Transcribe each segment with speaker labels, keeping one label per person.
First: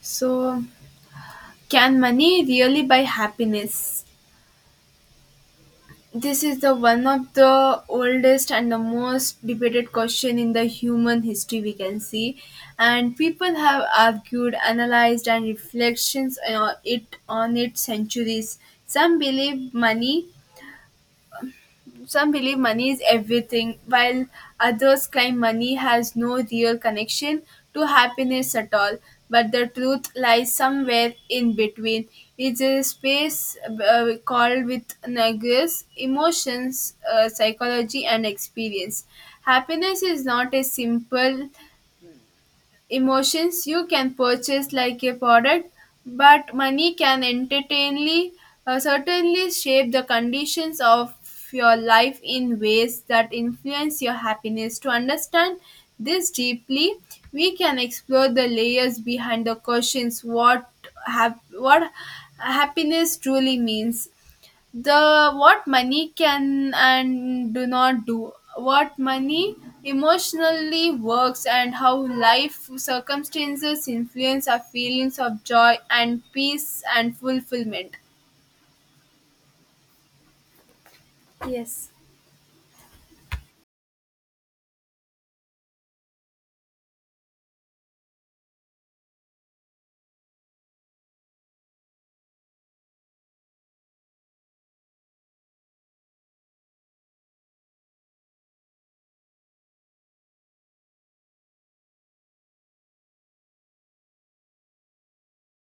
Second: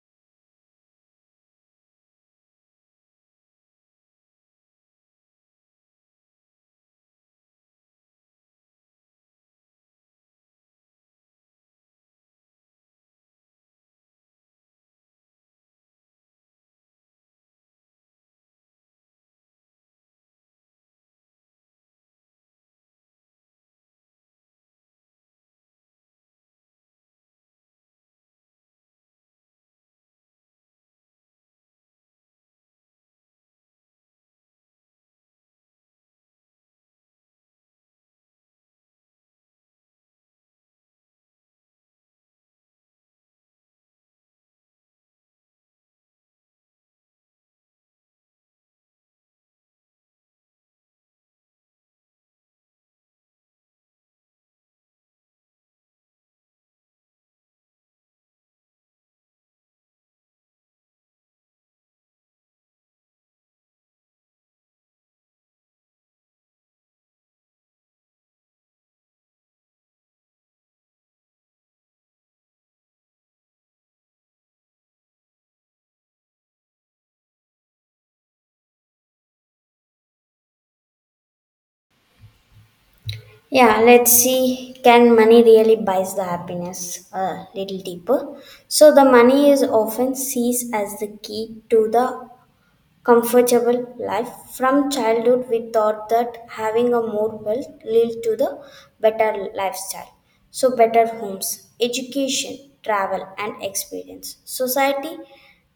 Speaker 1: So, can money really buy happiness? This is the one of the oldest and the most debated question in the human history we can see, and people have argued, analyzed, and reflections on it centuries. Some believe money some believe money is everything, while others claim money has no real connection to happiness at all. But the truth lies somewhere in between. It's a space called with nuggets, emotions, psychology, and experience. Happiness is not a simple emotions you can purchase like a product, but money can entertainly certainly shape the conditions of your life in ways that influence your happiness. To understand this deeply, we can explore the layers behind the questions what happiness truly means, the what money can and do not do, what money emotionally works, and how life circumstances influence our feelings of joy and peace and fulfillment. Yes.
Speaker 2: Yeah, let's see. Can money really buys the happiness? A little deeper. So the money is often sees as the key to the comfortable life. From childhood, we thought that having a more wealth lead to the better lifestyle. So, better homes, education, travel, and experience. Society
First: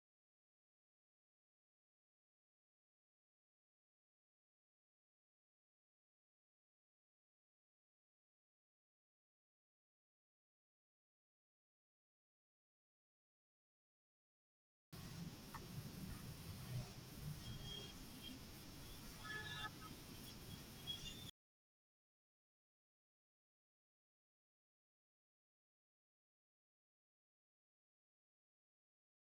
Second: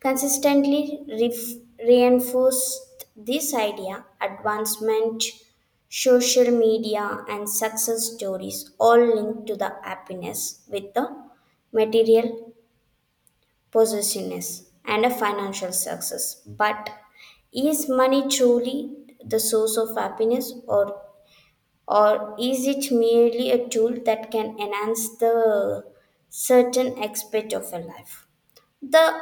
Speaker 2: consistently reinforced this idea. Advancement, social media, and success stories all linked to the happiness with the material possessiveness, and a financial success. But is money truly the source of happiness, or is it merely a tool that can enhance the certain aspect of a life? The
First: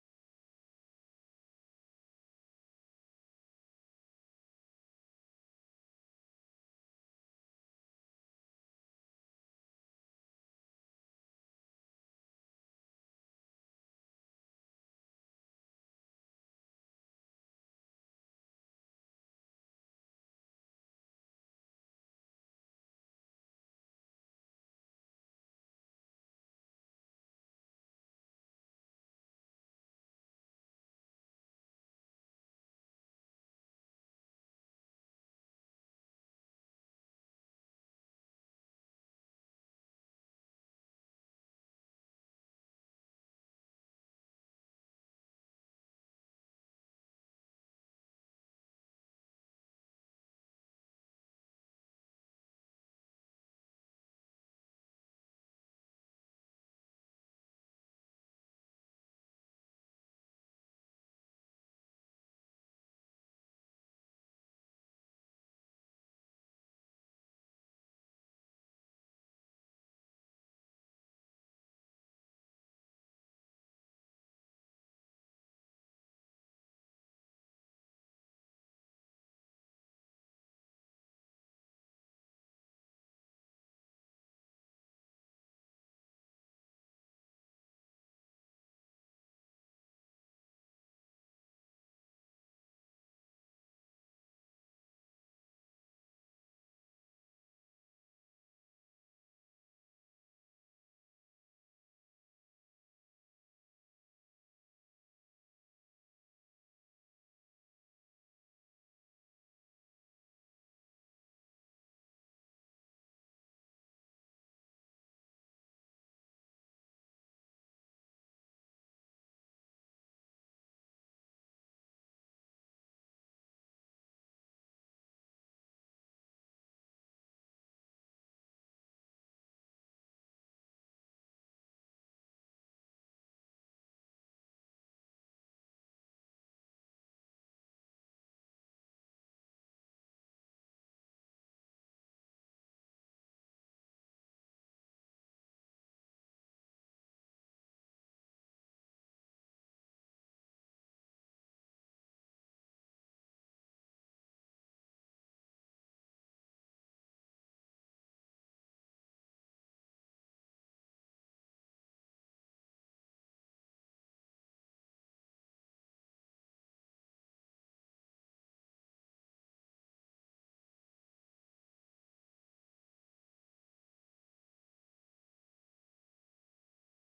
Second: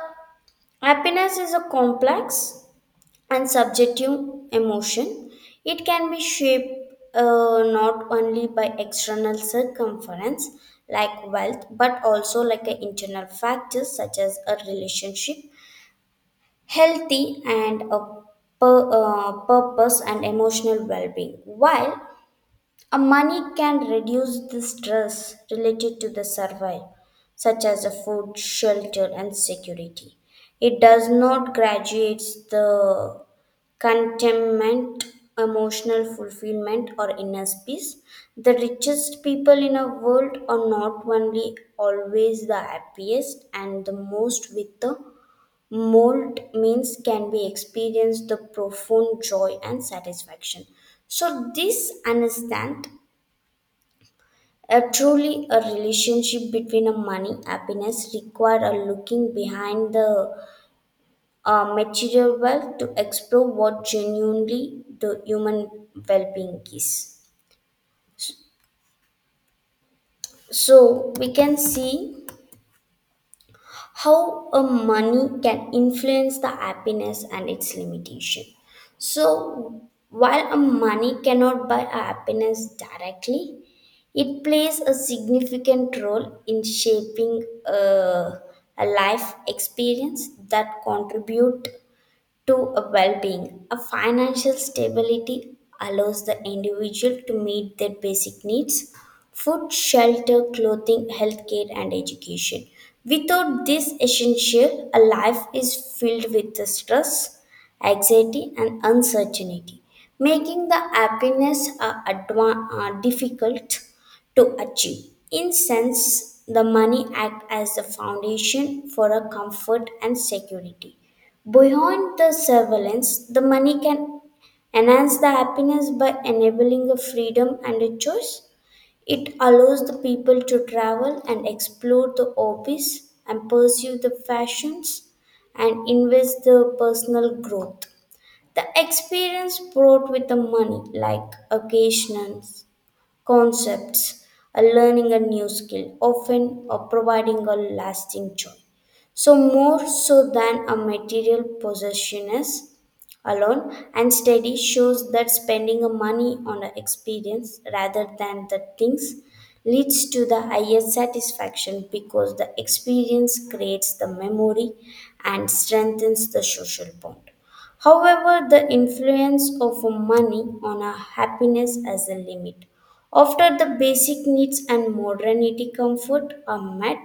Speaker 2: happiness is a complex and subjective emotion. It can be shaped not only by external circumference like wealth, but also like a internal factors such as a relationship, healthy and a purpose and emotional well-being. While a money can reduce the stress related to the survival such as a food shelter and security, it does not graduates the contentment, emotional fulfillment or inner peace. The richest people in a world are not only always the happiest, and the most with the Mold means can be experienced the profound joy and satisfaction. So this understand a truly a relationship between a money happiness require a looking behind the material wealth to explore what genuinely the human well-being is. So we can see how a money can influence the happiness and its limitation. So while a money cannot buy a happiness directly, it plays a significant role in shaping a life experience that contribute to a well-being. A financial stability allows the individual to meet their basic needs: food, shelter, clothing, healthcare, and education. Without this essential, a life is filled with the stress, anxiety, and uncertainty, making the happiness difficult to achieve. In sense, the money act as the foundation for a comfort and security. Beyond the surveillance, the money can enhance the happiness by enabling a freedom and a choice. It allows the people to travel and explore the hobbies and pursue the fashions and invest the personal growth. The experience brought with the money, like occasions concepts, learning a new skill, often providing a lasting joy. So, more so than a material possession is alone, and study shows that spending a money on an experience rather than the things leads to the highest satisfaction because the experience creates the memory and strengthens the social bond. However, the influence of money on our happiness has a limit. After the basic needs and modernity comfort are met,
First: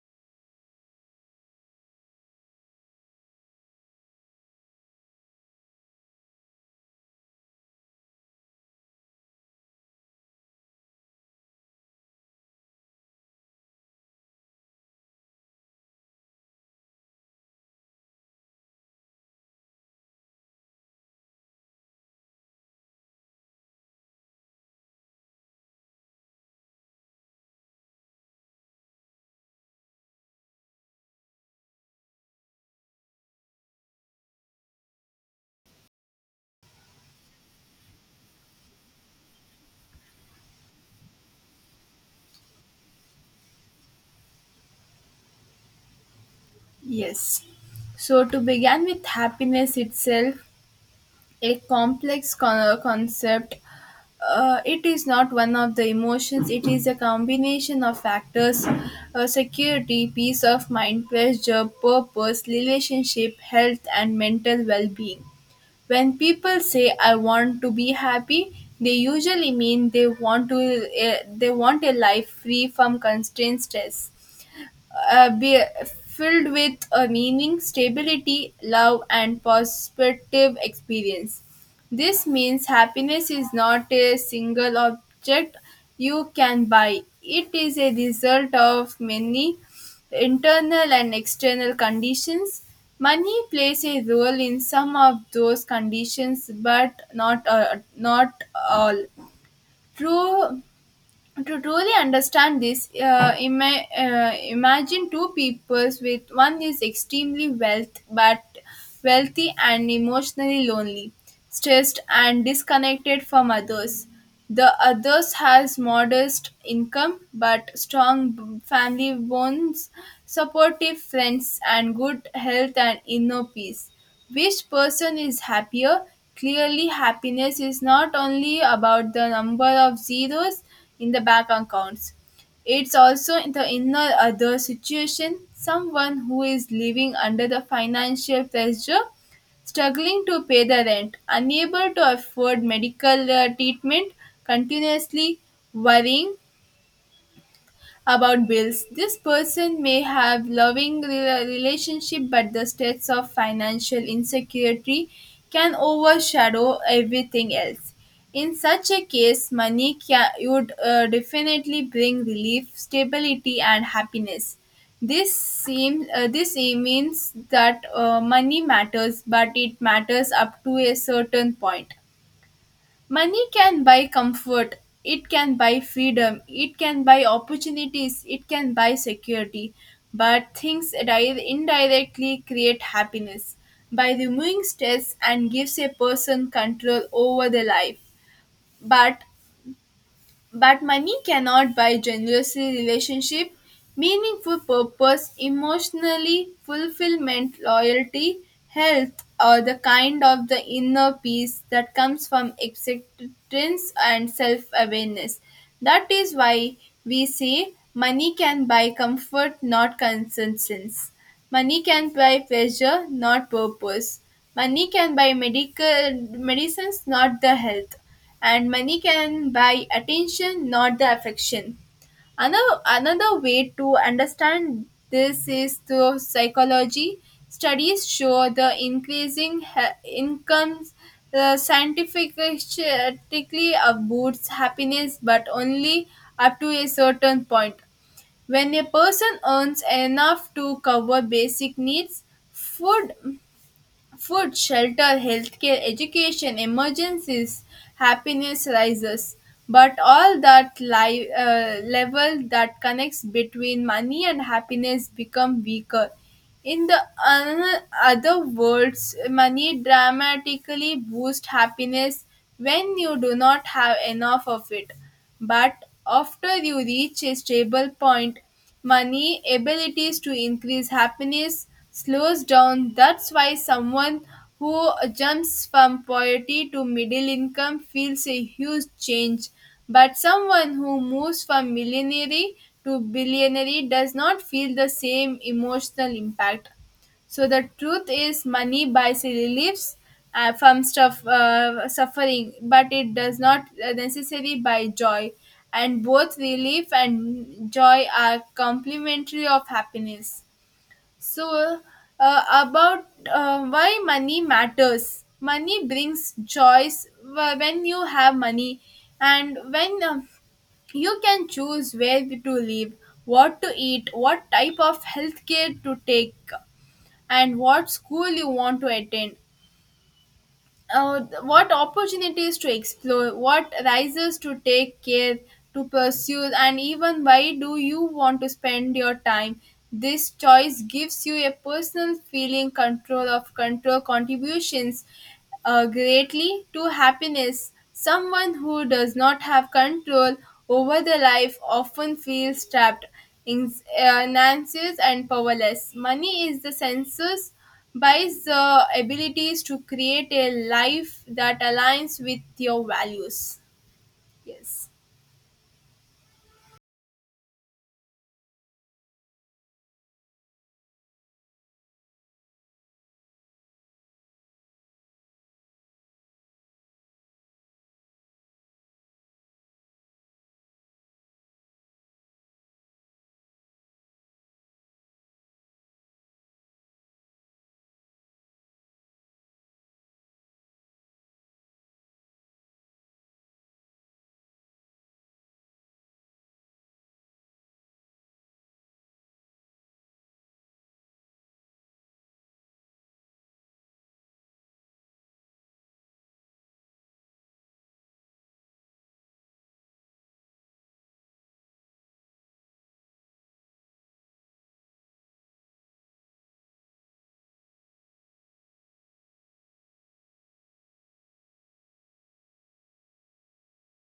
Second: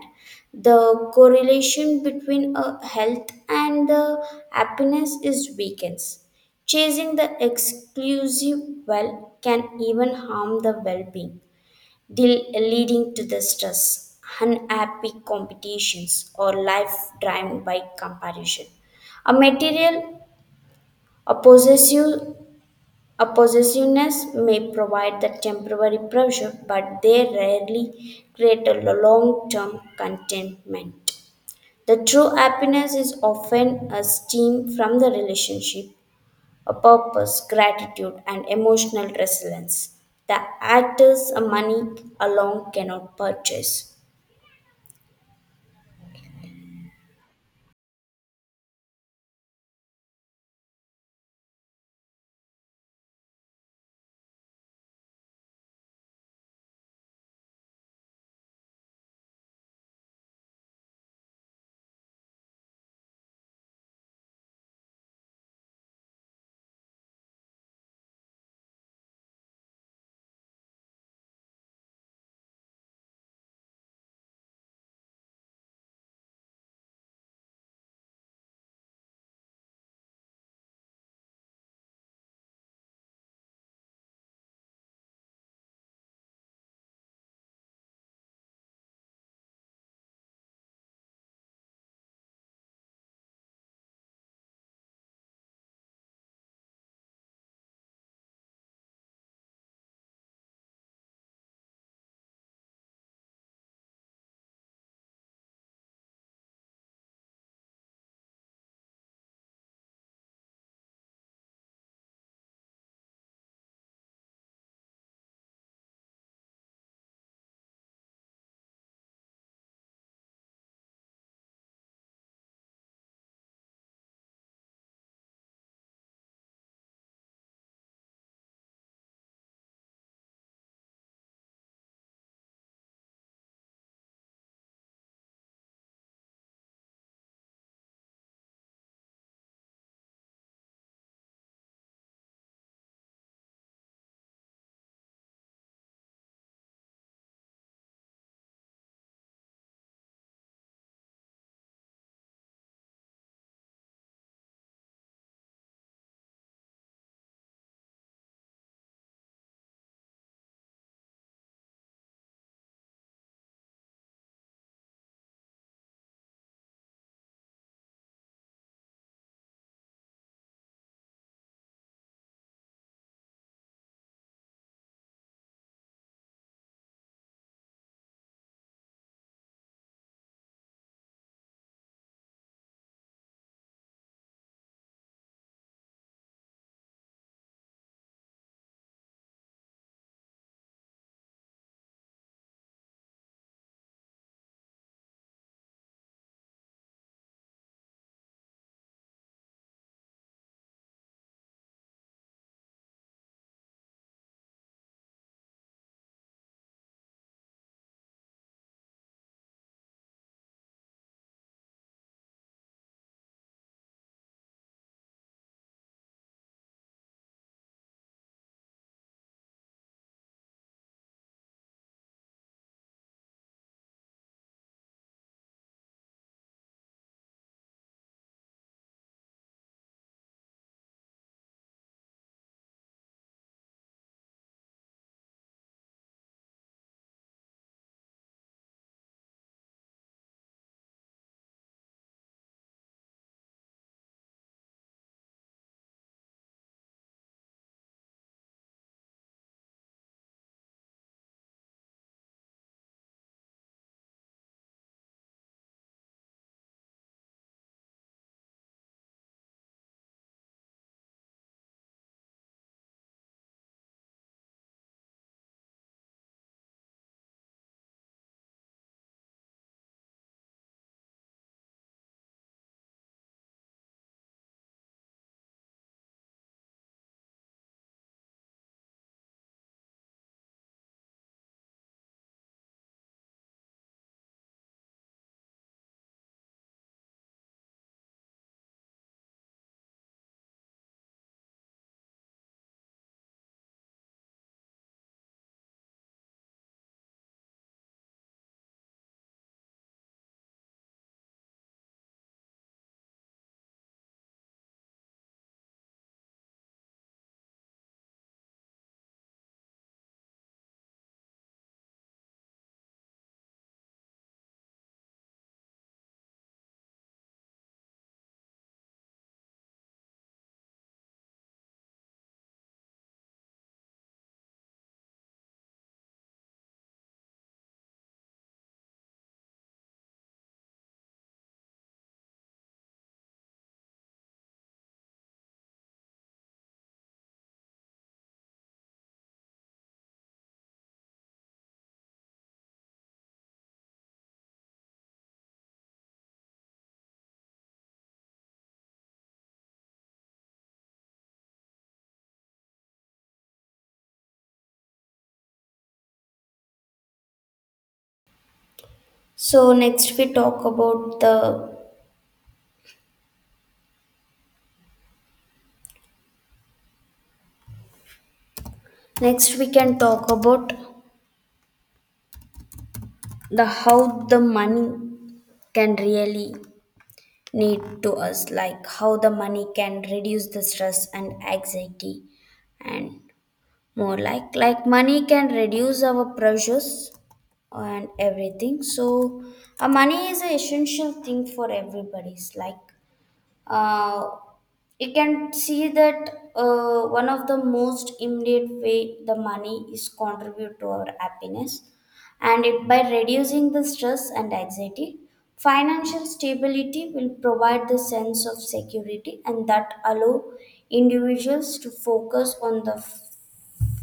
Speaker 2: the correlation between a health and the happiness is weakens. Chasing the exclusive well can even harm the well-being, leading to the stress, unhappy competitions, or life driven by comparison. A material, a possessive a possessiveness may provide the temporary pleasure, but they rarely create a long term contentment. The true happiness is often a steam from the relationship, a purpose, gratitude, and emotional resilience. The actors a money alone cannot purchase.
Speaker 1: Yes. So to begin with happiness itself, a concept. It is not one of the emotions, it is a combination of factors, security, peace of mind, pleasure, purpose, relationship, health, and mental well being. When people say, I want to be happy, they usually mean they want a life free from constraint stress, be filled with a meaning, stability, love, and positive experience. This means happiness is not a single object you can buy, it is a result of many internal and external conditions. Money plays a role in some of those conditions, but not all. True to truly understand this, imagine two peoples with one is extremely wealthy and emotionally lonely, stressed and disconnected from others. The others has modest income but family bonds, supportive friends, and good health and inner peace. Which person is happier? Clearly, happiness is not only about the number of zeros in the bank accounts. It's also in the inner other situation, someone who is living under the financial pressure, struggling to pay the rent, unable to afford medical treatment, continuously worrying about bills. This person may have relationship, but the stress of financial insecurity can overshadow everything else. In such a case, money would definitely bring relief, stability, and happiness. This means that money matters, but it matters up to a certain point. Money can buy comfort, it can buy freedom, it can buy opportunities, it can buy security, but indirectly create happiness by removing stress and gives a person control over their life. But but money cannot buy generosity, relationship, meaningful purpose, emotionally fulfillment, loyalty, health, or the kind of the inner peace that comes from acceptance and self-awareness. That is why we say money can buy comfort, not consensus. Money can buy pleasure, not purpose. Money can buy medical medicines, not the health, and money can buy attention, not the affection. Another way to understand this is through psychology. Studies show the incomes scientifically boosts happiness, but only up to a certain point. When a person earns enough to cover basic needs, food, food, shelter, healthcare, education, emergencies, happiness rises. But level that connects between money and happiness become weaker. In the other words, money dramatically boosts happiness when you do not have enough of it. But after you reach a stable point, money, abilities to increase happiness slows down. That's why someone who jumps from poverty to middle income feels a huge change. But someone who moves from millionaire to billionaire does not feel the same emotional impact. So the truth is, money buys reliefs from suffering, but it does not necessarily buy joy. And both relief and joy are complementary of happiness. So, about why money matters. Money brings choice. When you have money, and when you can choose where to live, what to eat, what type of health care to take, and what school you want to attend, what opportunities to explore, what rises to take care to pursue, and even why do you want to spend your time. This choice gives you a personal feeling control of control contributions greatly to happiness. Someone who does not have control over their life often feels trapped, in, uh, anxious, and powerless. Money is the senses by the abilities to create a life that aligns with your values. Yes.
Speaker 2: So next we talk about the next we can talk about the how the money can really need to us, like how the money can reduce the stress and anxiety, and more like money can reduce our pressures and everything. So a money is an essential thing for everybody's like uh, you can see that one of the most immediate way the money is contribute to our happiness, and it by reducing the stress and anxiety. Financial stability will provide the sense of security and that allow individuals to focus on the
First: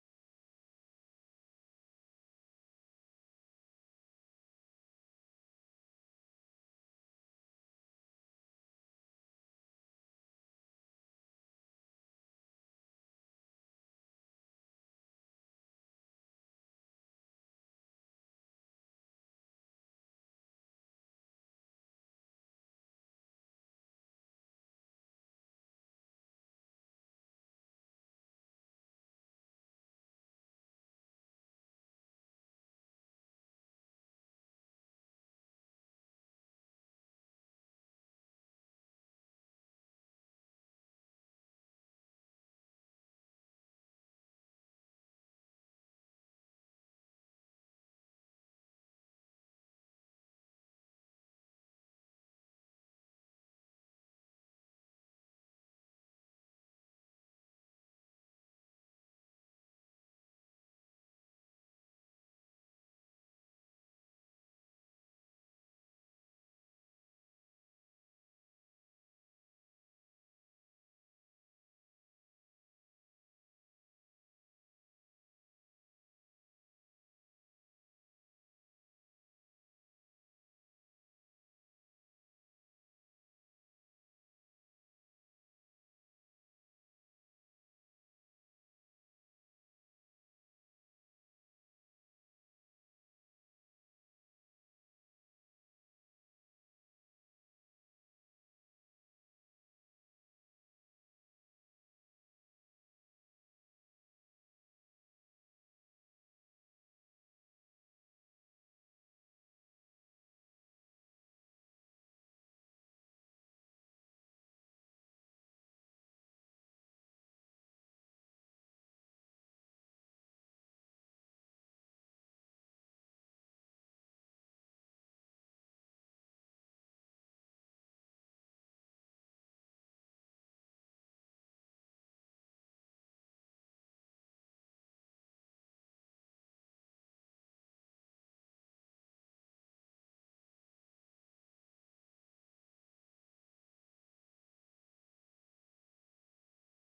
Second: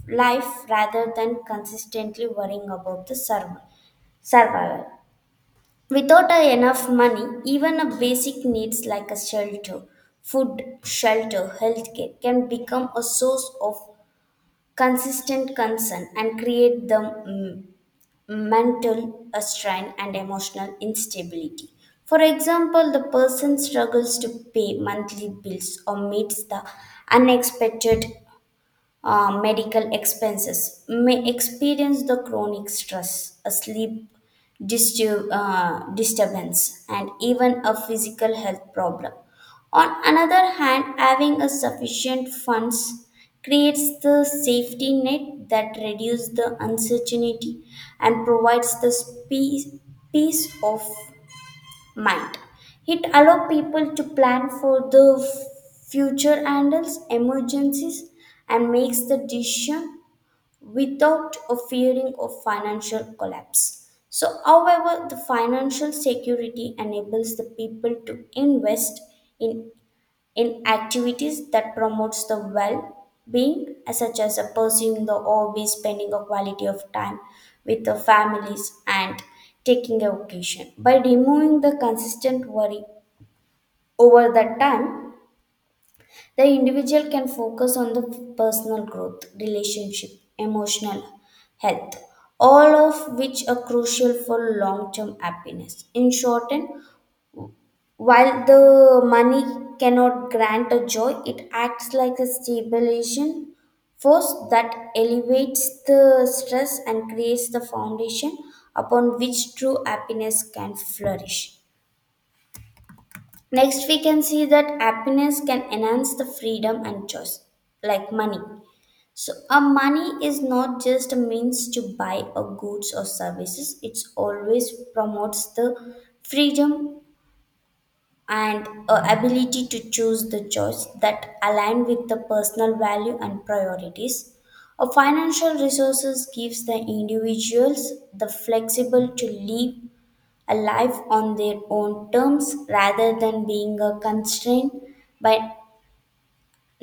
Speaker 2: life rather than consistently worrying about the survival. Without a enough money, even a basic needs like a shelter, food, shelter, healthcare can become a source of consistent concern and create the mental strain and emotional instability. For example, the person struggles to pay monthly bills or meets the unexpected medical expenses, may experience the chronic stress, a sleep disturbance, and even a physical health problem. On another hand, having a sufficient funds creates the safety net that reduces the uncertainty and provides the peace of mind. It allows people to plan for the future, handles emergencies, and makes the decision without a fearing of financial collapse. So, however, the financial security enables the people to invest in in activities that promotes the well-being as such as a pursuing the hobby, spending a quality of time with the families and taking a vacation. By removing the consistent worry over that time, the individual can focus on the personal growth, relationship, emotional health, all of which are crucial for long term happiness. In short end, while the money cannot grant a joy, it acts like a stabilization force that elevates the stress and creates the foundation upon which true happiness can flourish. Next, we can see that happiness can enhance the freedom and choice, like money. So, a money is not just a means to buy a goods or services, it always promotes the freedom and a ability to choose the choice that align with the personal value and priorities. A financial resources gives the individuals the flexible to live a life on their own terms rather than being a by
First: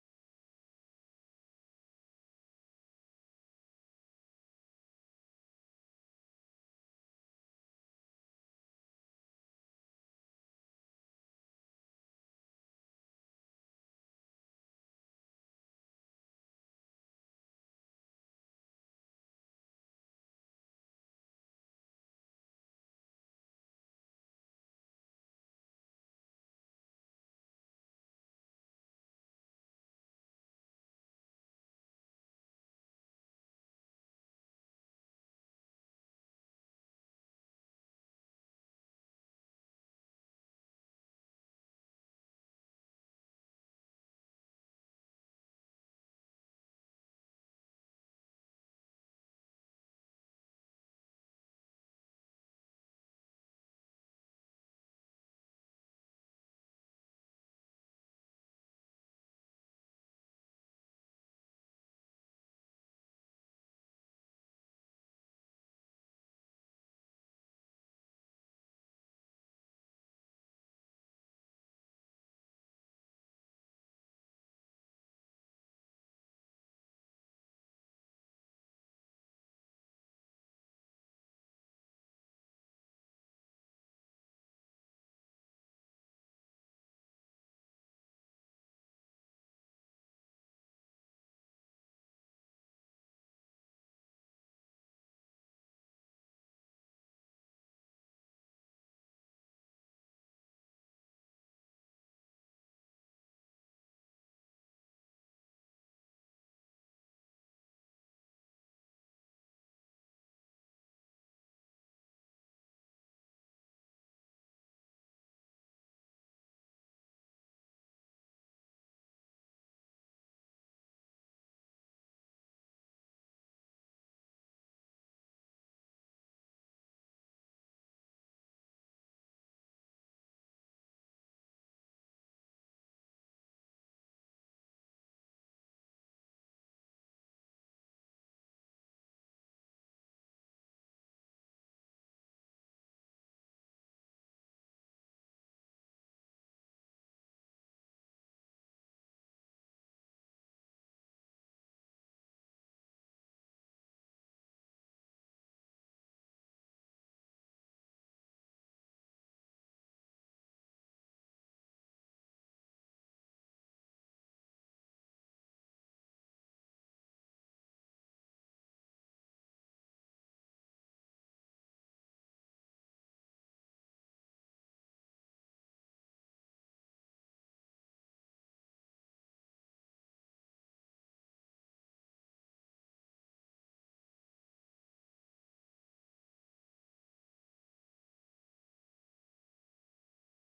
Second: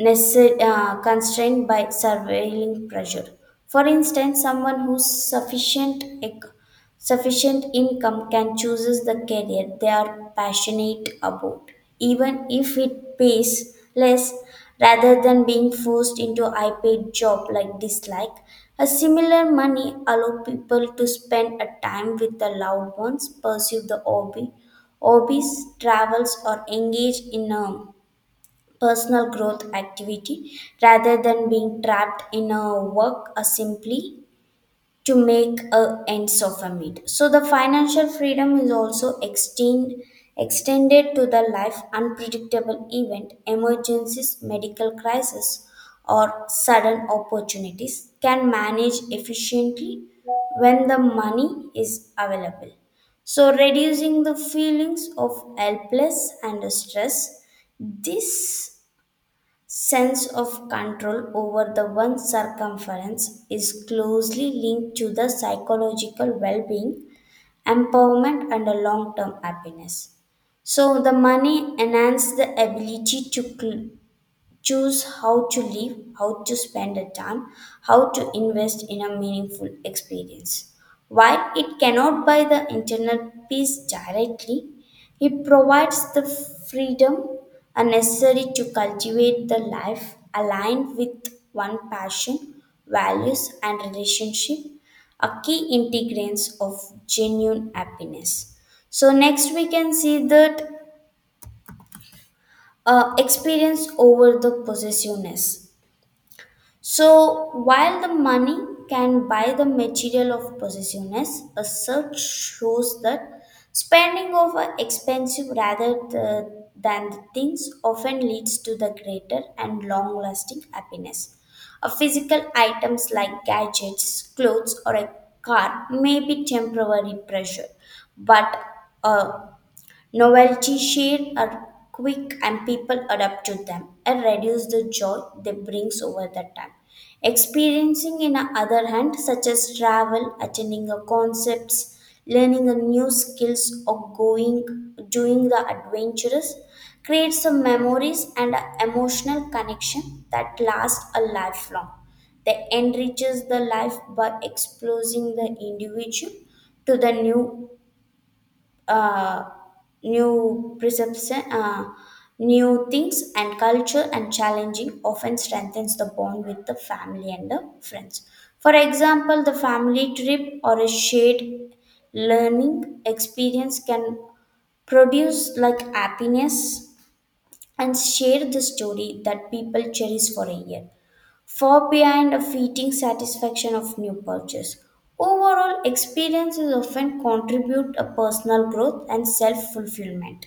Speaker 2: constrained by surveilling pressure. For instance, someone whose sufficient income can chooses the career they are passionate about, even if it pays less, rather than being forced into high paid job like dislike. A similar money allow people to spend a time with the loved ones, pursue the hobbies, travels, or engage in a personal growth activity rather than being trapped in a work simply to make a ends of a meet. So the financial freedom is also extended to the life unpredictable event, emergencies, medical crisis or sudden opportunities can manage efficiently when the money is available, so reducing the feelings of helpless and stress. This sense of control over the one's circumference is closely linked to the psychological well-being, empowerment and a long-term happiness. So the money enhances the ability to choose how to live, how to spend the time, how to invest in a meaningful experience. While it cannot buy the internal peace directly, it provides the freedom necessary to cultivate the life aligned with one passion, values, and relationship, a key integrants of genuine happiness. So, next we can see that experience over the possessiveness. So, while the money can buy the material of possessiveness, a search shows that spending over expensive than the things often leads to the greater and long lasting happiness. A physical items like gadgets, clothes, or a car may be temporary pleasure, but a Novelty share are quick and people adapt to them and reduce the joy they brings over the time. Experiencing in the other hand, such as travel, attending a concepts, learning a new skills or going doing the adventurous creates some memories and a emotional connection that lasts a lifelong. They enriches the life by exposing the individual to the new uh, new perception, new things and culture and challenging often strengthens the bond with the family and the friends. For example, the family trip or a shared learning experience can produce like happiness and share the story that people cherish for a year far behind a fleeting satisfaction of new purchase. Overall, experiences often contribute a personal growth and self-fulfillment.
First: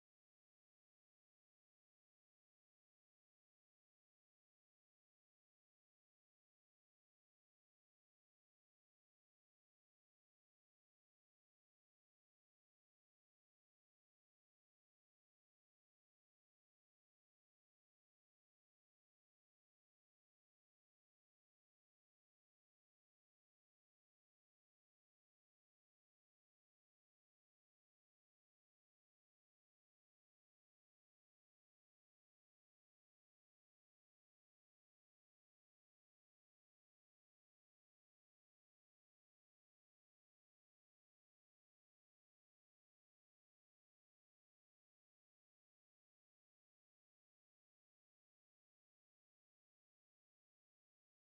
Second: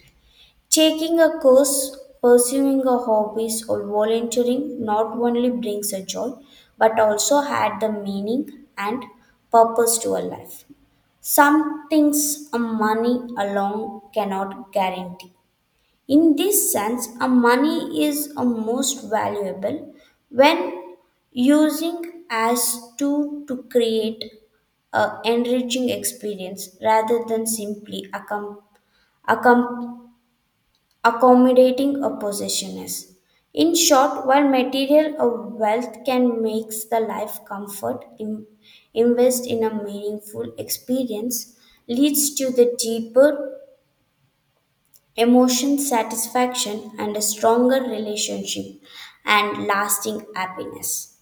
Speaker 2: Taking a course, pursuing a hobbies or volunteering not only brings a joy but also add the meaning and purpose to a life. Some things a money alone cannot guarantee. In this sense, a money is a most valuable when using as tool to create a enriching experience rather than simply accom- accommodating a possessioness. In short, while material or wealth can make the life comfort, invest in a meaningful experience leads to the deeper emotion satisfaction and a stronger relationship and lasting happiness.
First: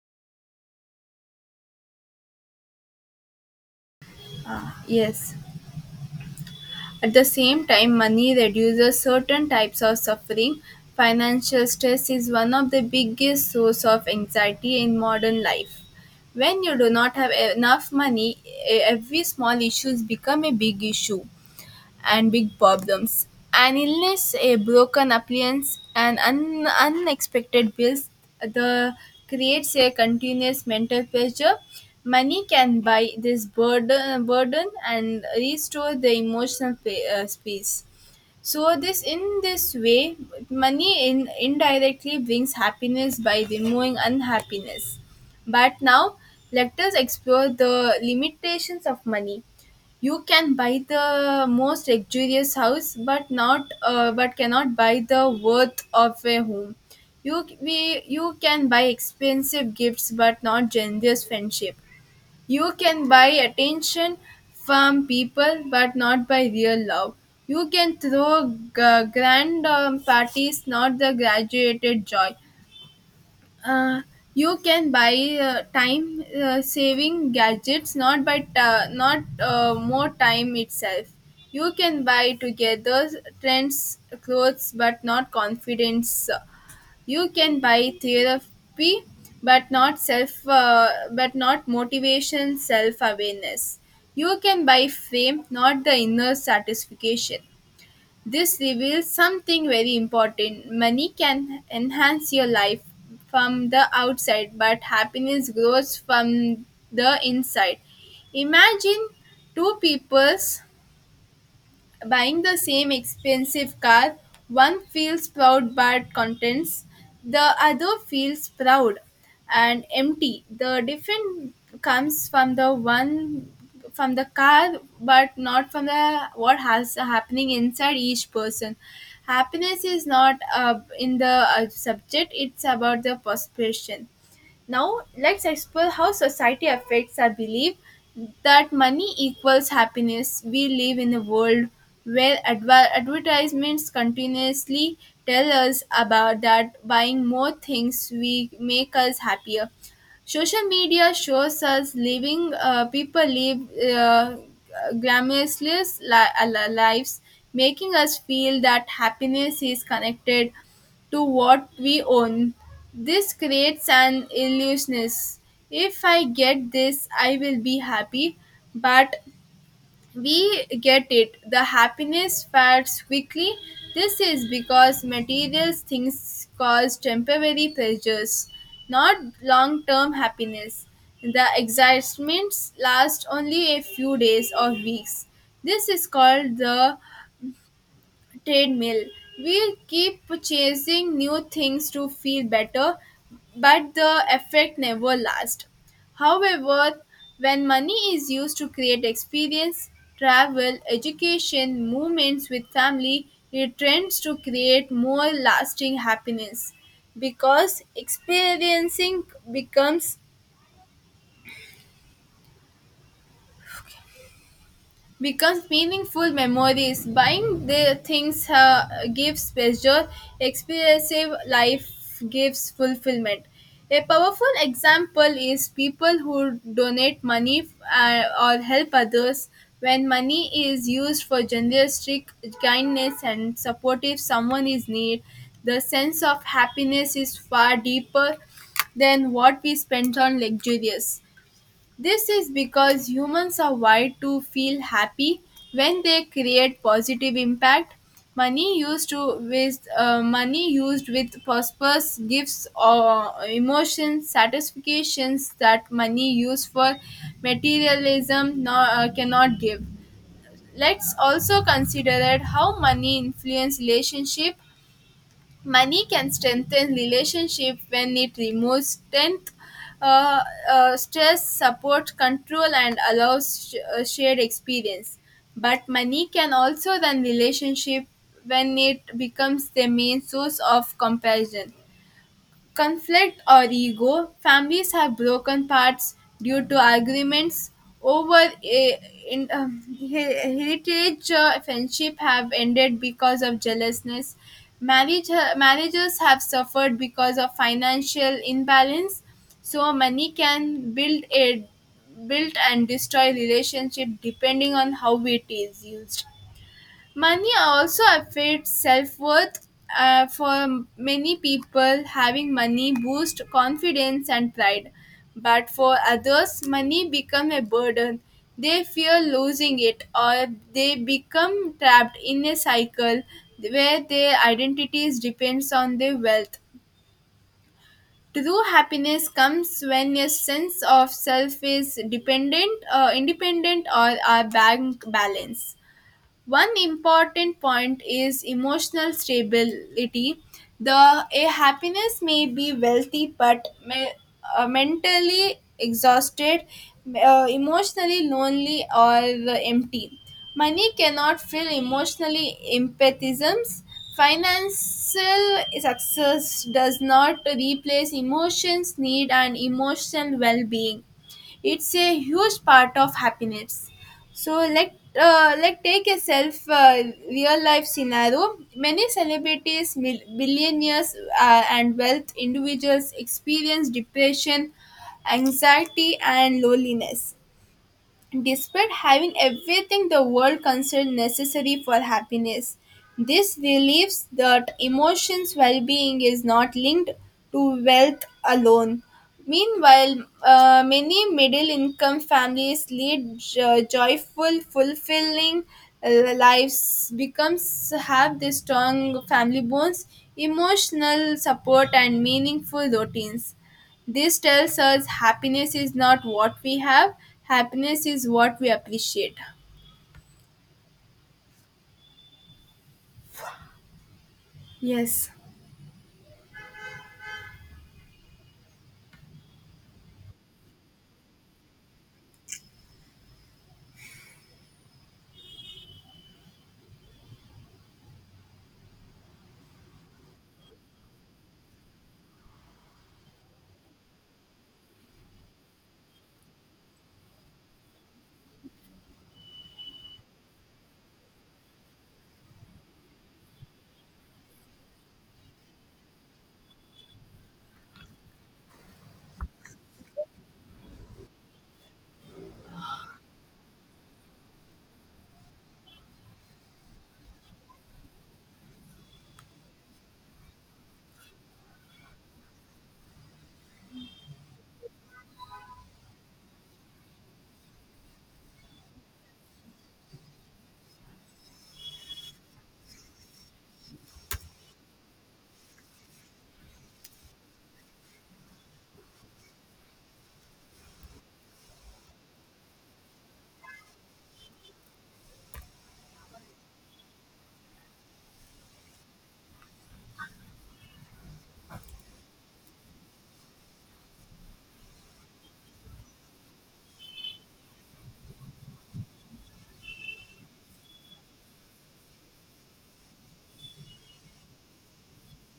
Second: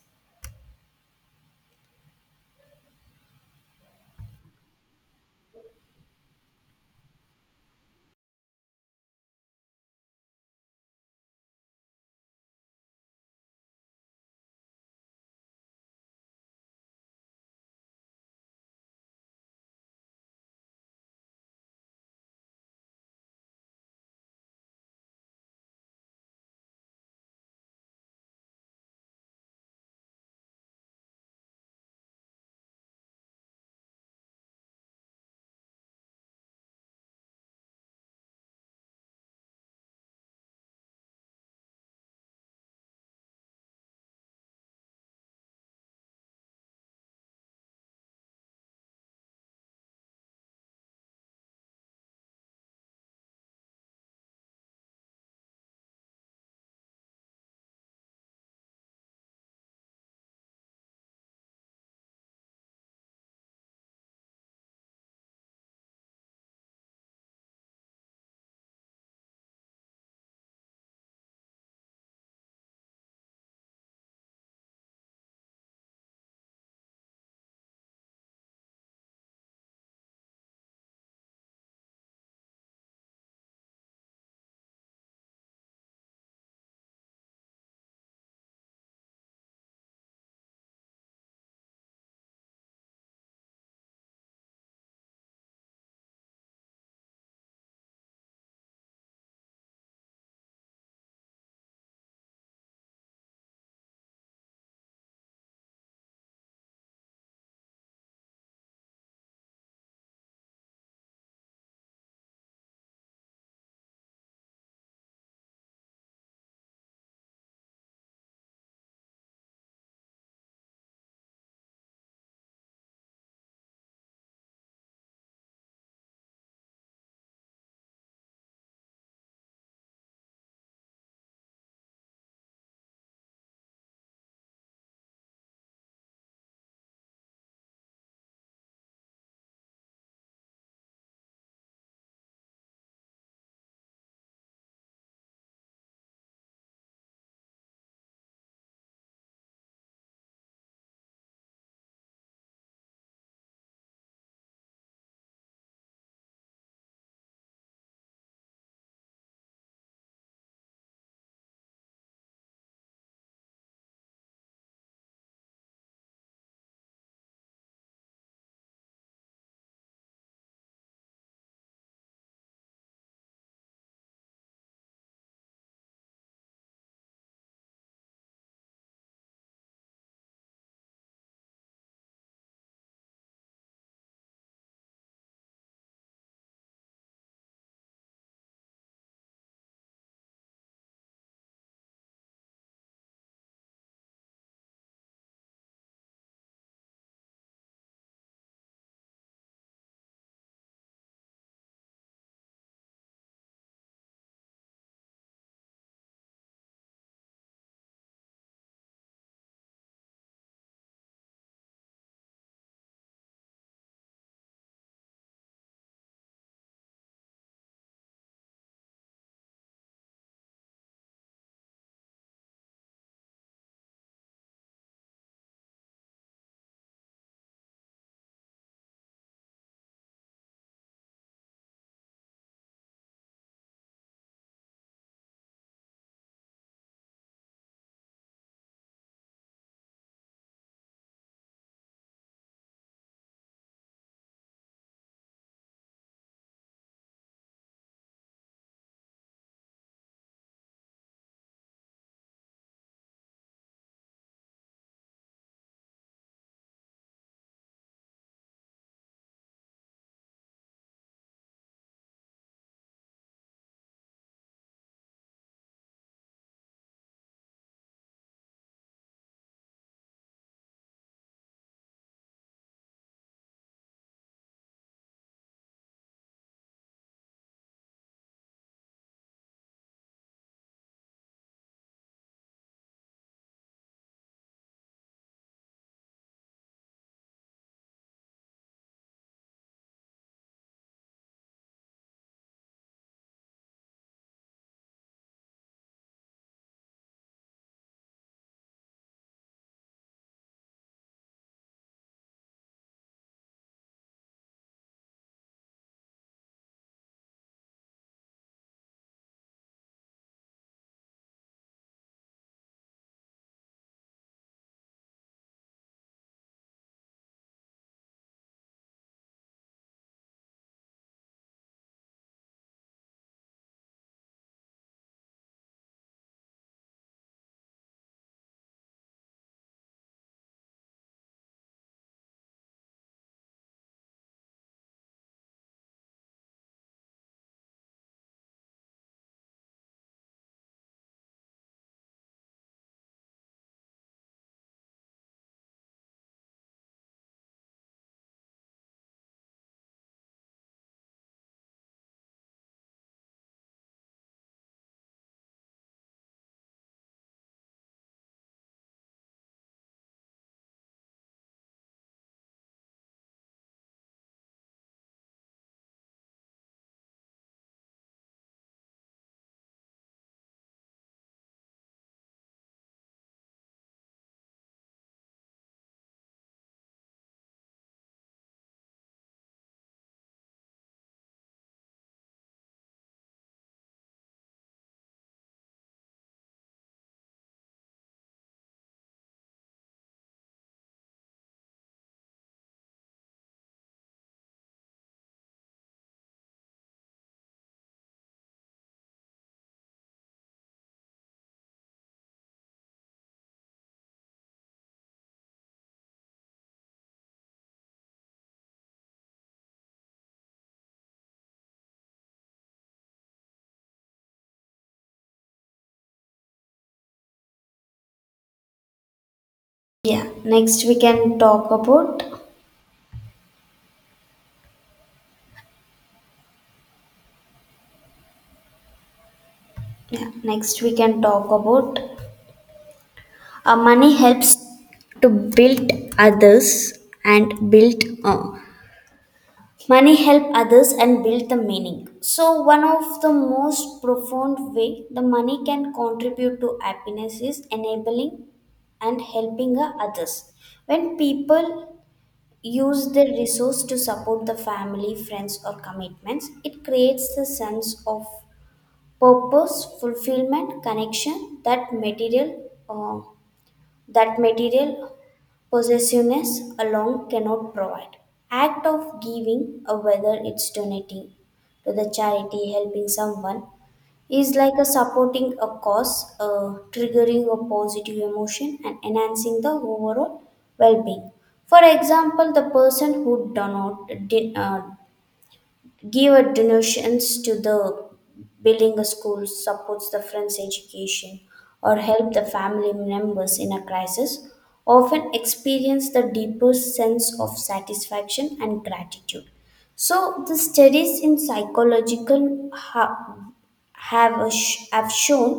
Speaker 1: Yes. At the same time, money reduces certain types of suffering. Financial stress is one of the biggest source of anxiety in modern life. When you do not have enough money, every small issues become a big issue and big problems. An illness, a broken appliance, and unexpected bills, the creates a continuous mental pressure. Money can buy this burden, burden and restore the emotional space. So this in this way, money in indirectly brings happiness by removing unhappiness. But now let us explore the limitations of money. You can buy the most luxurious house, but cannot buy the worth of a home. You can buy expensive gifts, but not generous friendship. You can buy attention from people, but not by real love. You can throw grand parties, not the graduated joy. uh, you can buy time saving gadgets not by ta- not more time itself. You can buy together trends clothes, but not confidence. You can buy therapy, but not motivation self awareness. You can buy fame, not the inner satisfaction. This reveals something very important. Money can enhance your life from the outside, but happiness grows from the inside. Imagine two peoples buying the same expensive car, one feels proud but contents, the other feels proud and empty. The difference comes from the car, but not from the what has happening inside each person. Happiness is not in the subject, it's about the perception. Now, let's explore how society affects our belief that money equals happiness. We live in a world where advertisements continuously tell us about that buying more things we make us happier. Social media shows us living people live uh, glamorous lives, making us feel that happiness is connected to what we own. This creates an illusionist. If I get this, I will be happy. But we get it. The happiness fades quickly. This is because material things cause temporary pleasures, not long term happiness. The excitements last only a few days or weeks. This is called the treadmill. We keep chasing new things to feel better, but the effect never lasts. However, when money is used to create experience, travel, education, moments with family, it tends to create more lasting happiness because experiencing becomes becomes meaningful memories. Buying the things gives pleasure, expensive life gives fulfillment. A powerful example is people who donate money or help others. When money is used for generosity, kindness, and support if someone is need, the sense of happiness is far deeper than what we spend on luxurious. This is because humans are wired to feel happy when they create positive impact. Money used with purpose gives emotions satisfactions that money used for materialism cannot give. Let's also consider that how money influence relationship. Money can strengthen relationship when it removes strength, uh, stress support control, and allows shared experience, but money can also run relationship when it becomes the main source of comparison, conflict, or ego. Families have broken parts due to arguments over heritage. Friendship have ended because of jealousness. Marriages have suffered because of financial imbalance. So money can build and destroy relationship depending on how it is used. Money also affects self worth. For many people, having money boosts confidence and pride. But for others, money becomes a burden. They fear losing it or they become trapped in a cycle where their identities depends on their wealth. True happiness comes when a sense of self is independent, or are bank balance. One important point is emotional stability. The a happiness may be wealthy but may, mentally exhausted, emotionally lonely or empty. Money cannot fill emotionally empathisms. Financial success does not replace emotions, need, and emotional well-being. It's a huge part of happiness. So let take a self real life scenario. Many celebrities, billionaires, and wealth individuals experience depression, anxiety, and loneliness. Despite having everything the world considers necessary for happiness, this relieves that emotions well being is not linked to wealth alone. Meanwhile, many middle income families lead joyful, fulfilling lives, becomes have the strong family bonds, emotional support, and meaningful routines. This tells us happiness is not what we have, happiness is what we appreciate. Yes,
Speaker 2: Yeah next we can talk about yeah next we can talk about money helps to build others and build money help others and build the meaning. So one of the most profound way the money can contribute to happiness is enabling and helping others. When people use their resource to support the family, friends, or commitments, it creates the sense of purpose, fulfillment, connection that material possessiveness alone cannot provide. Act of giving, whether it's donating to the charity, helping someone, is like a supporting a cause, triggering a positive emotion and enhancing the overall well-being. For example, the person who do not did, give a donations to the building a school, supports the friend's education or help the family members in a crisis, often experience the deeper sense of satisfaction and gratitude. So the studies in psychological ha- have, a sh- have shown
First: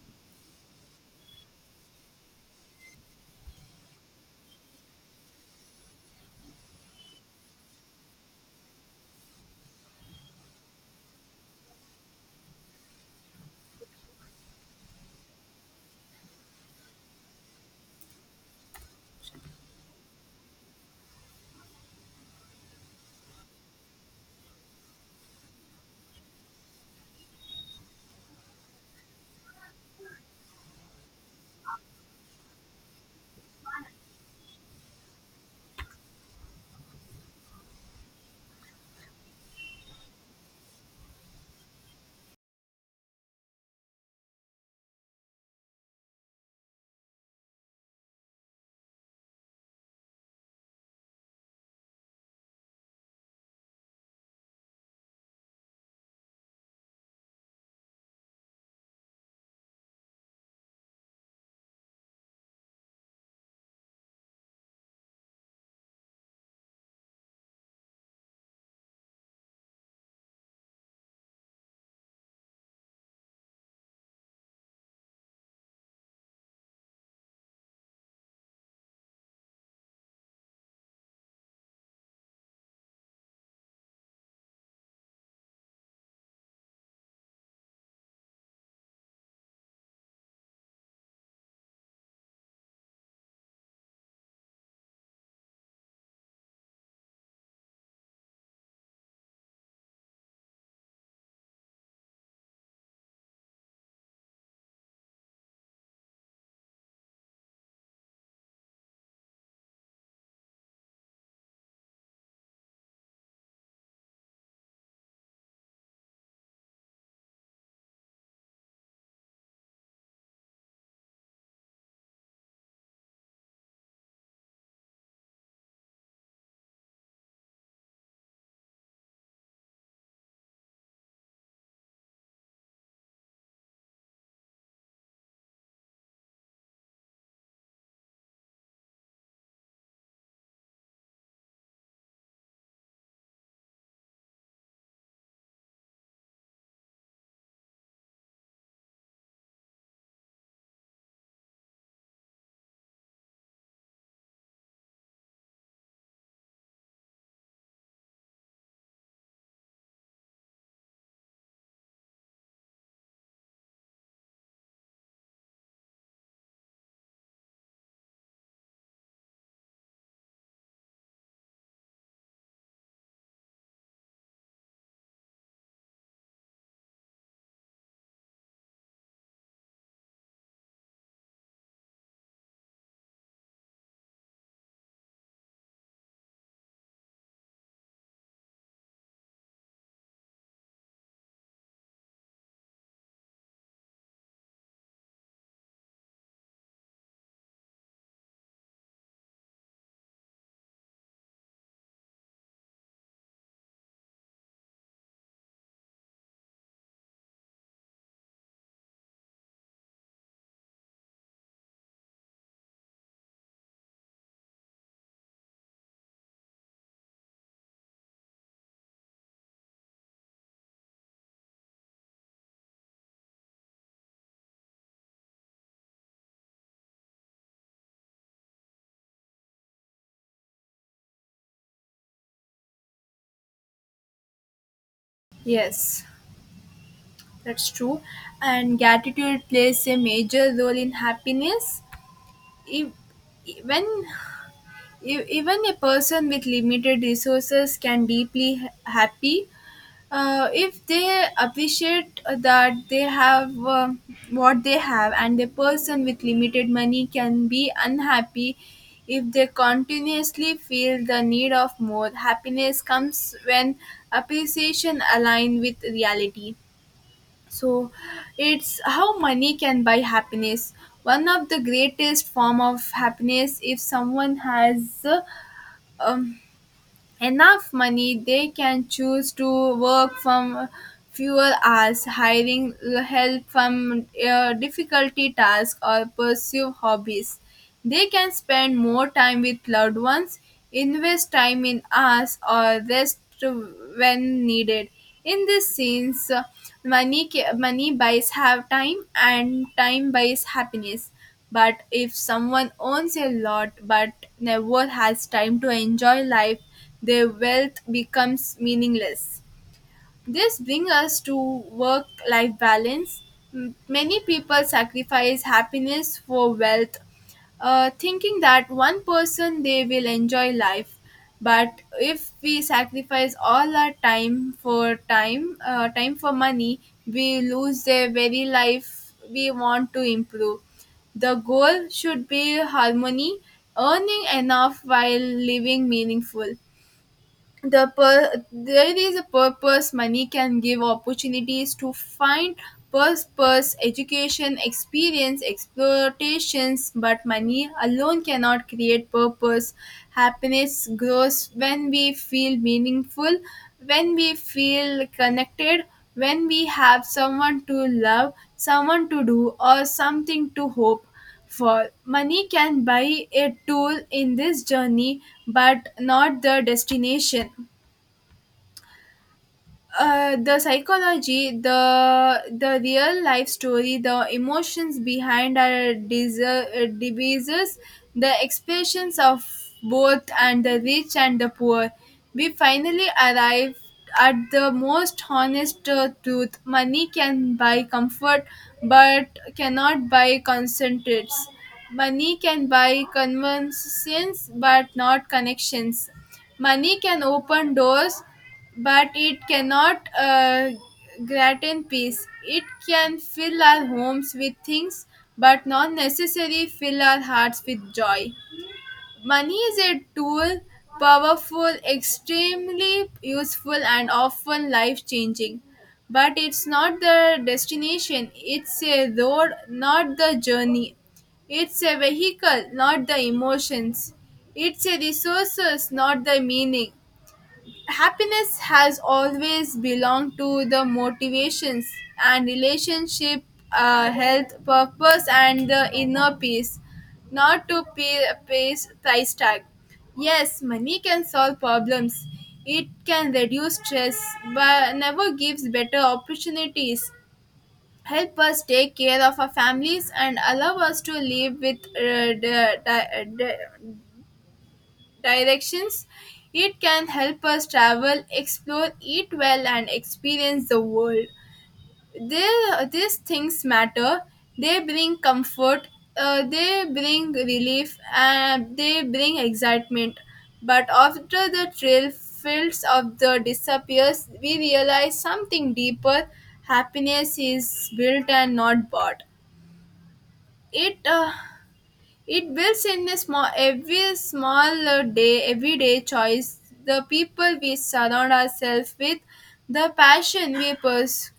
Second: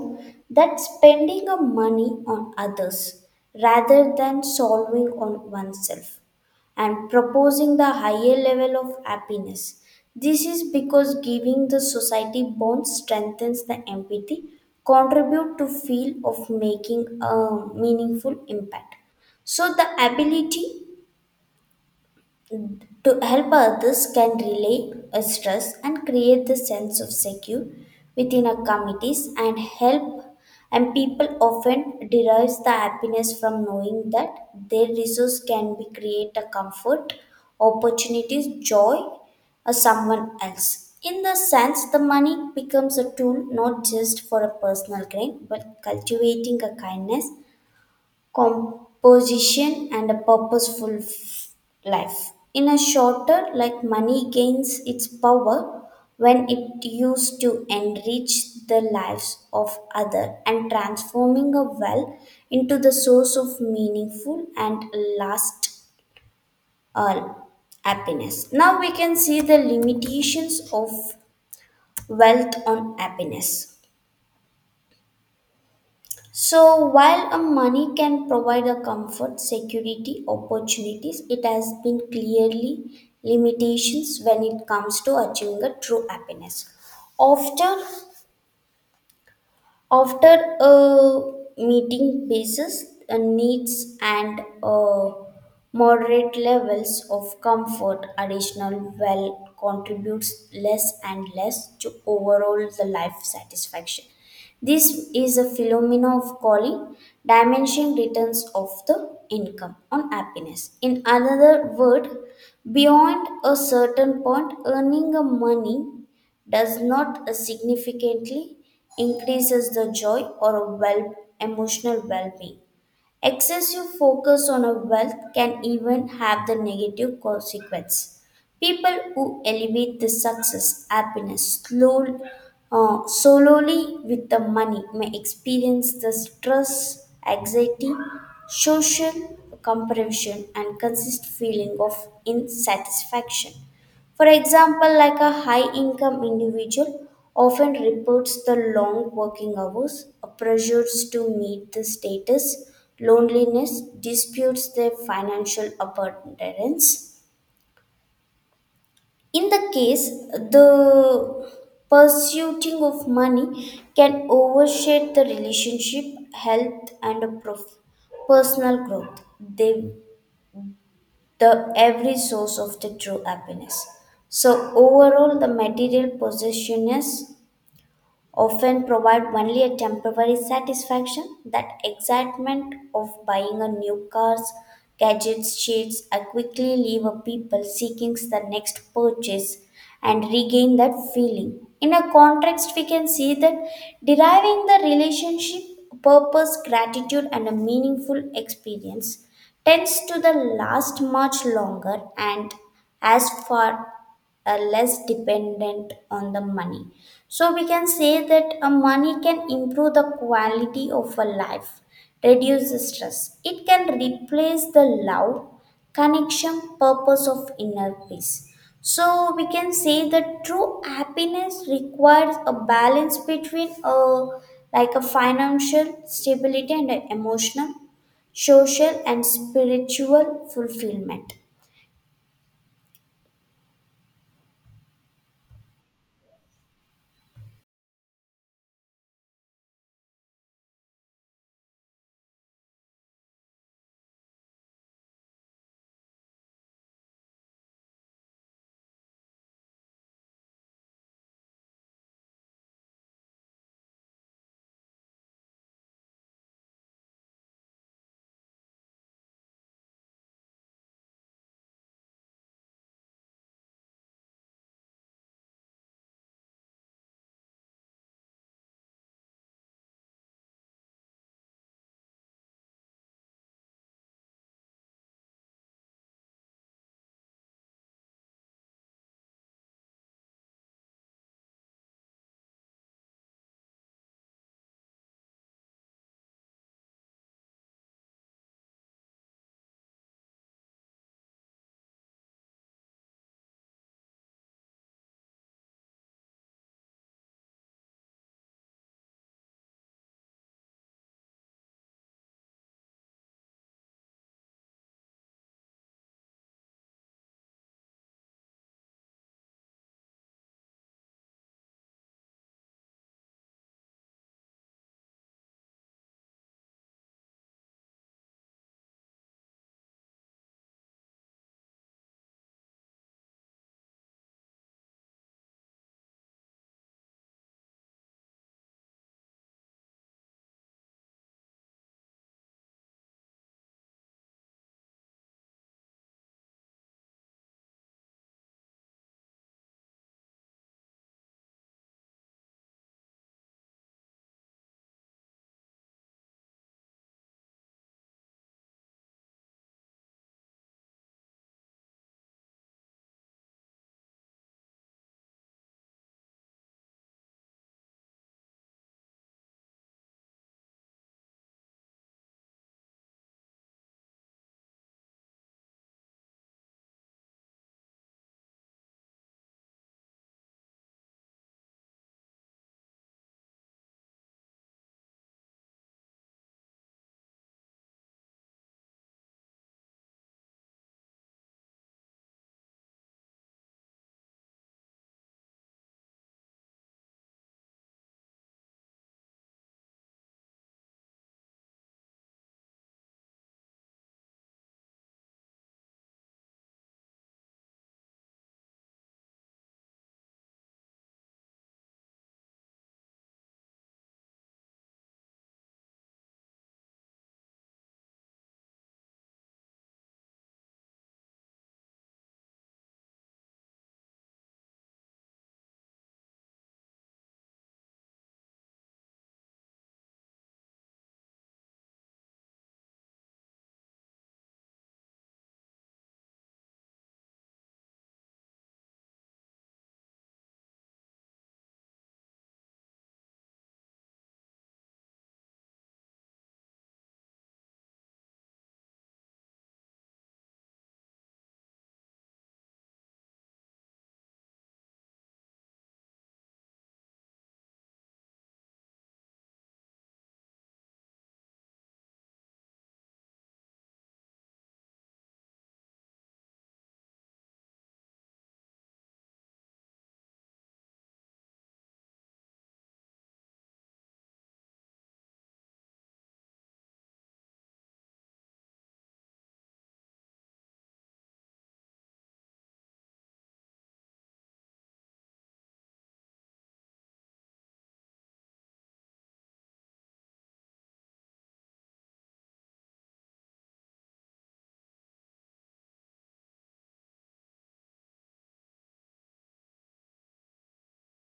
Speaker 2: that spending of money on others rather than solving on oneself and proposing the higher level of happiness. This is because giving the society bonds strengthens the empathy, contribute to feel of making a meaningful impact. So the ability to help others can relieve a stress and create the sense of secure within our communities and help and people often derives the happiness from knowing that their resource can be create a comfort opportunities joy or someone else in the sense the money becomes a tool not just for a personal gain but cultivating a kindness composition and a life. In a shorter, like money gains its power when it used to enrich the lives of other and transforming a well into the source of meaningful and last uh, happiness. Now we can see the limitations of wealth on happiness. So, while a money can provide a comfort, security, opportunities, it has been clearly limitations when it comes to achieving a true happiness. Often, after a meeting basis needs and moderate levels of comfort, additional well contributes less and less to overall the life satisfaction. This is a phenomena of calling dimension returns of the income on happiness. In another word, beyond a certain point, earning a money does not significantly increases the joy or well emotional well-being. Excessive focus on a wealth can even have the negative consequence. People who elevate the success, happiness, slow, solely with the money may experience the stress, anxiety, social comparison, and consistent feeling of insatisfaction. For example, like a high income individual often reports the long working hours, pressures to meet the status, loneliness, disputes their financial abundance. In the case, the pursuing of money can overshadow the relationship, health, and a personal growth. They the every source of the true happiness. So overall, the material possession is often provide only a temporary satisfaction. That excitement of buying a new cars, gadgets, sheets, I quickly leave a people seeking the next purchase and regain that feeling. In a context, we can see that deriving the relationship, purpose, gratitude, and a meaningful experience tends to the last much longer and as far less dependent on the money. So we can say that a money can improve the quality of a life, reduce the stress. It can replace the love, connection, purpose of inner peace. So we can say that true happiness requires a balance between a like a financial stability and an emotional, social and spiritual fulfillment.
Speaker 1: yes, that's true. And gratitude plays a major role in happiness. If, when E- even a person with limited resources can deeply happy if they appreciate that they have what they have, and a person with limited money can be unhappy if they continuously feel the need of more. Happiness comes when appreciation align with reality. So it's how money can buy happiness. One of the greatest form of happiness, if someone has um, enough money, they can choose to work from fewer hours, hiring help from difficulty tasks or pursue hobbies. They can spend more time with loved ones, invest time in us, or rest when needed. In this sense, money buys have time and time buys happiness. But if someone owns a lot but never has time to enjoy life, their wealth becomes meaningless. This brings us to work life balance. Many people sacrifice happiness for wealth, thinking that one person they will enjoy life. But if we sacrifice all our time for time for money, we lose the very life we want to improve. The goal should be harmony, earning enough while living meaningful. There is a purpose. Money can give opportunities to find purpose, education, experience, exploitations, but money alone cannot create purpose. Happiness grows when we feel meaningful, when we feel connected, when we have someone to love, someone to do, or something to hope for. Money can buy a tool in this journey, but not the destination. The psychology, the real life story, the emotions behind our devices, the expressions of both and the rich and the poor. We finally arrived at the most honest truth. Money can buy comfort, but cannot buy concentrates. Money can buy convenience, but not connections. Money can open doors, but it cannot grant peace. It can fill our homes with things, but not necessarily fill our hearts with joy. Money is a tool, powerful, extremely useful, and often life changing. But it's not the destination, it's a road, not the journey. It's a vehicle, not the emotions. It's a resources, not the meaning. Happiness has always belonged to the motivations and relationship, health, purpose, and the inner peace, not to pay pays price tag. Yes, money can solve problems, it can reduce stress, but never gives better opportunities, help us take care of our families, and allow us to live with directions. It can help us travel, explore, eat well, and experience the world. They, these things matter. They bring comfort, they bring relief, and they bring excitement. But after the trail fields of the disappears, we realize something deeper. Happiness is built and not bought. It uh, it builds in a small, every small day, everyday choice, the people we surround ourselves with, the passion we pursue,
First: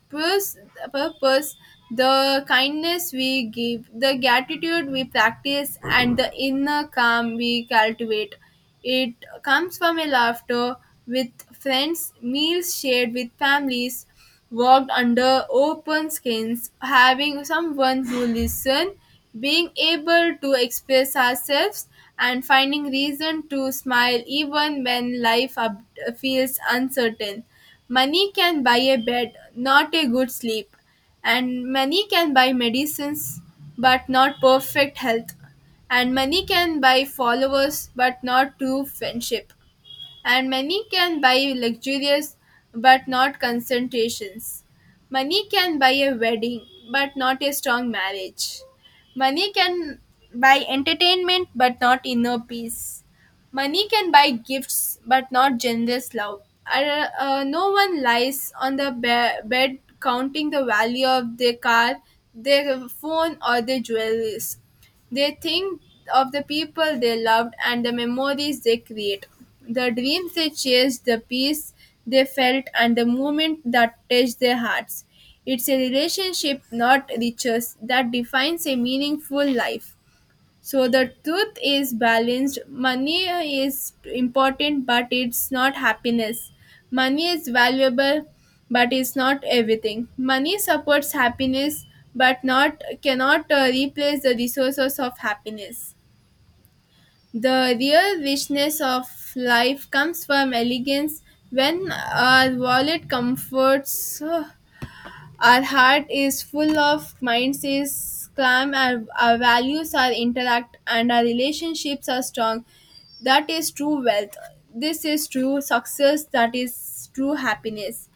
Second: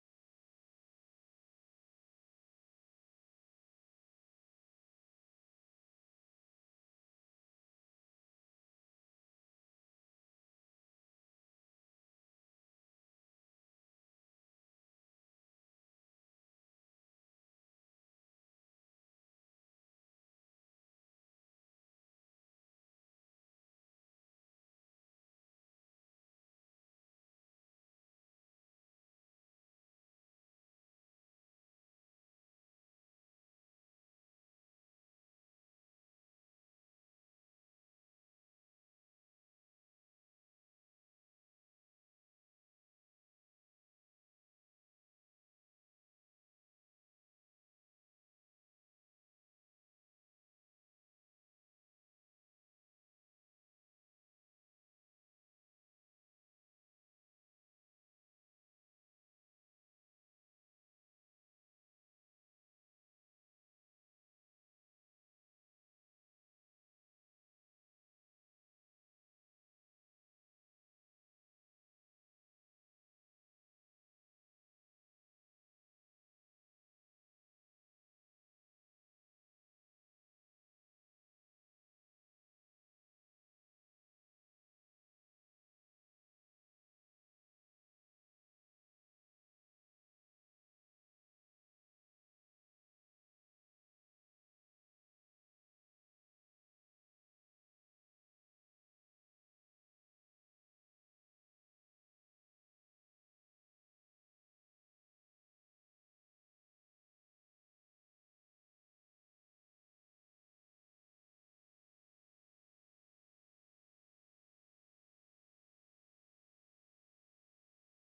Speaker 1: purpose, the kindness we give, the gratitude we practice, and the inner calm we cultivate. It comes from a laughter with friends, meals shared with families, worked under open skies, having someone who listened, being able to express ourselves, and finding reason to smile even when feels uncertain. Money can buy a bed, not a good sleep, and money can buy medicines, but not perfect health, and money can buy followers but not true friendship, and money can buy luxurious but not concentrations. Money can buy a wedding but not a strong marriage. Money can buy entertainment but not inner peace. Money can buy gifts, but not generous love. No one lies on the bed counting the value of their car, their phone, or their jewelries. They think of the people they loved and the memories they create, the dreams they chased, the peace they felt, and the moment that touched their hearts. It's a relationship, not riches, that defines a meaningful life. So the truth is balanced. Money is important, but it's not happiness. Money is valuable, but it's not everything. Money supports happiness, but not cannot replace the resources of happiness. The real richness of life comes from elegance when our wallet comforts, our heart is full, of minds is calm, our values are intact, and our relationships are strong. That is true wealth. This is true success. That is true happiness.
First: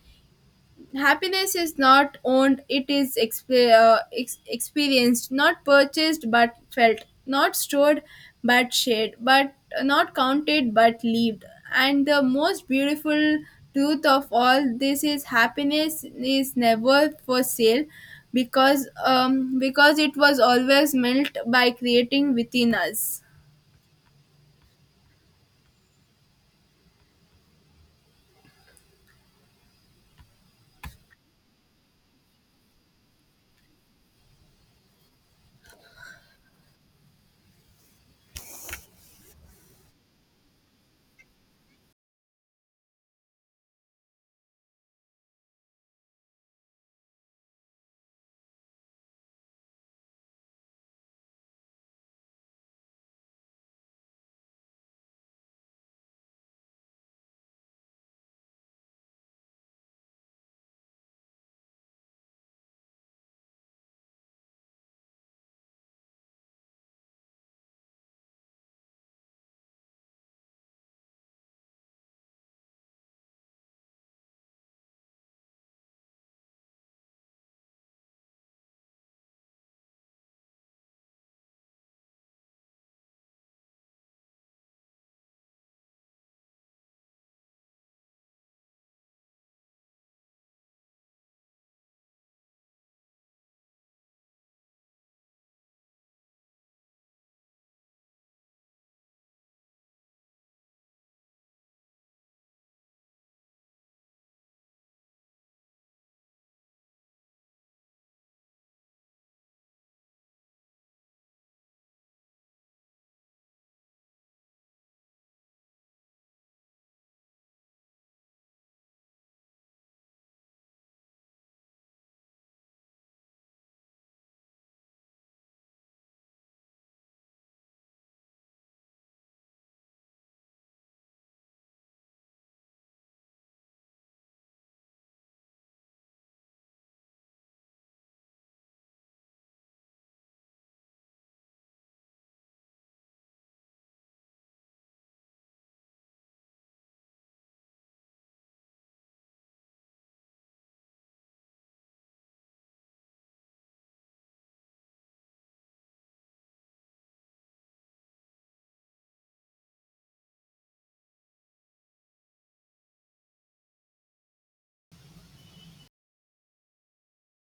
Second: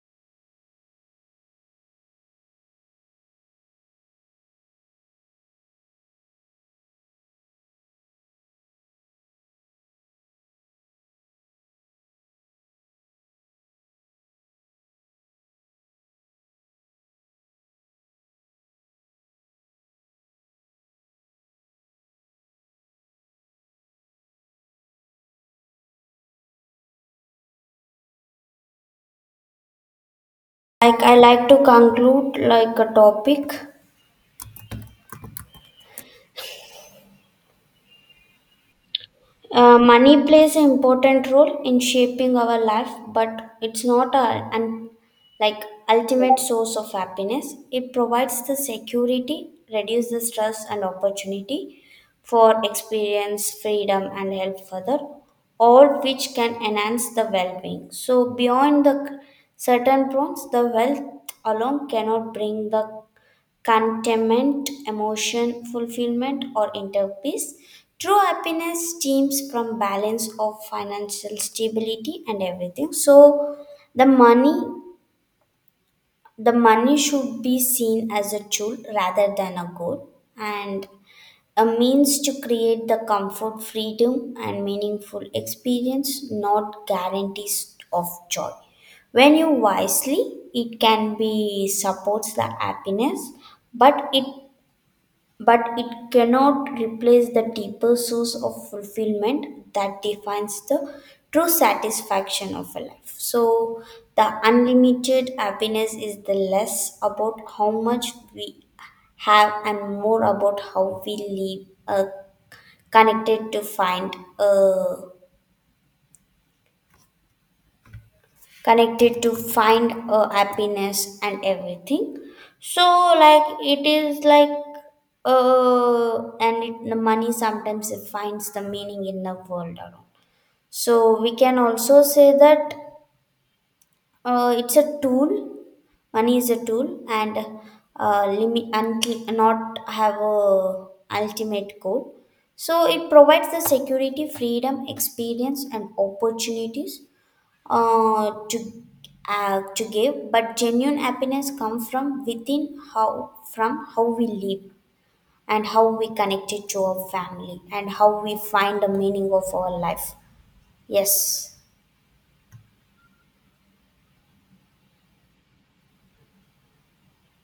Speaker 1: Happiness is not owned, it is experienced, not purchased but felt, not stored but shared, but not counted but lived. And the most beautiful truth of all this is happiness is never for sale, because it was always meant by creating within us.
Speaker 2: Like I like to conclude like a topic. Money plays an important role in shaping our life, but it's not a an like ultimate source of happiness. It provides the security, reduces the stress and opportunity for experience, freedom, and help further, all which can enhance the well-being. So beyond the certain prompts, the wealth alone cannot bring the contentment, emotion, fulfillment, or inner peace. True happiness stems from balance of financial stability and everything. So the money the money should be seen as a tool rather than a goal and a means to create the comfort, freedom and meaningful experience, not guarantees of joy. When you wisely, it can be supports the happiness, but it but it cannot replace the deeper source of fulfillment that defines the true satisfaction of a life. So, the unlimited happiness is the less about how much we have and more about how we live connected to find. Connected to find a happiness and everything so like it is like and it, the money sometimes it finds the meaning in the world around so we can also say that it's a tool money is a tool and limit until not have a ultimate goal so it provides the security freedom experience and opportunities uh, to to give, but genuine happiness comes from within how from how we live and how we connected to our family and how we find the meaning of our life. Yes.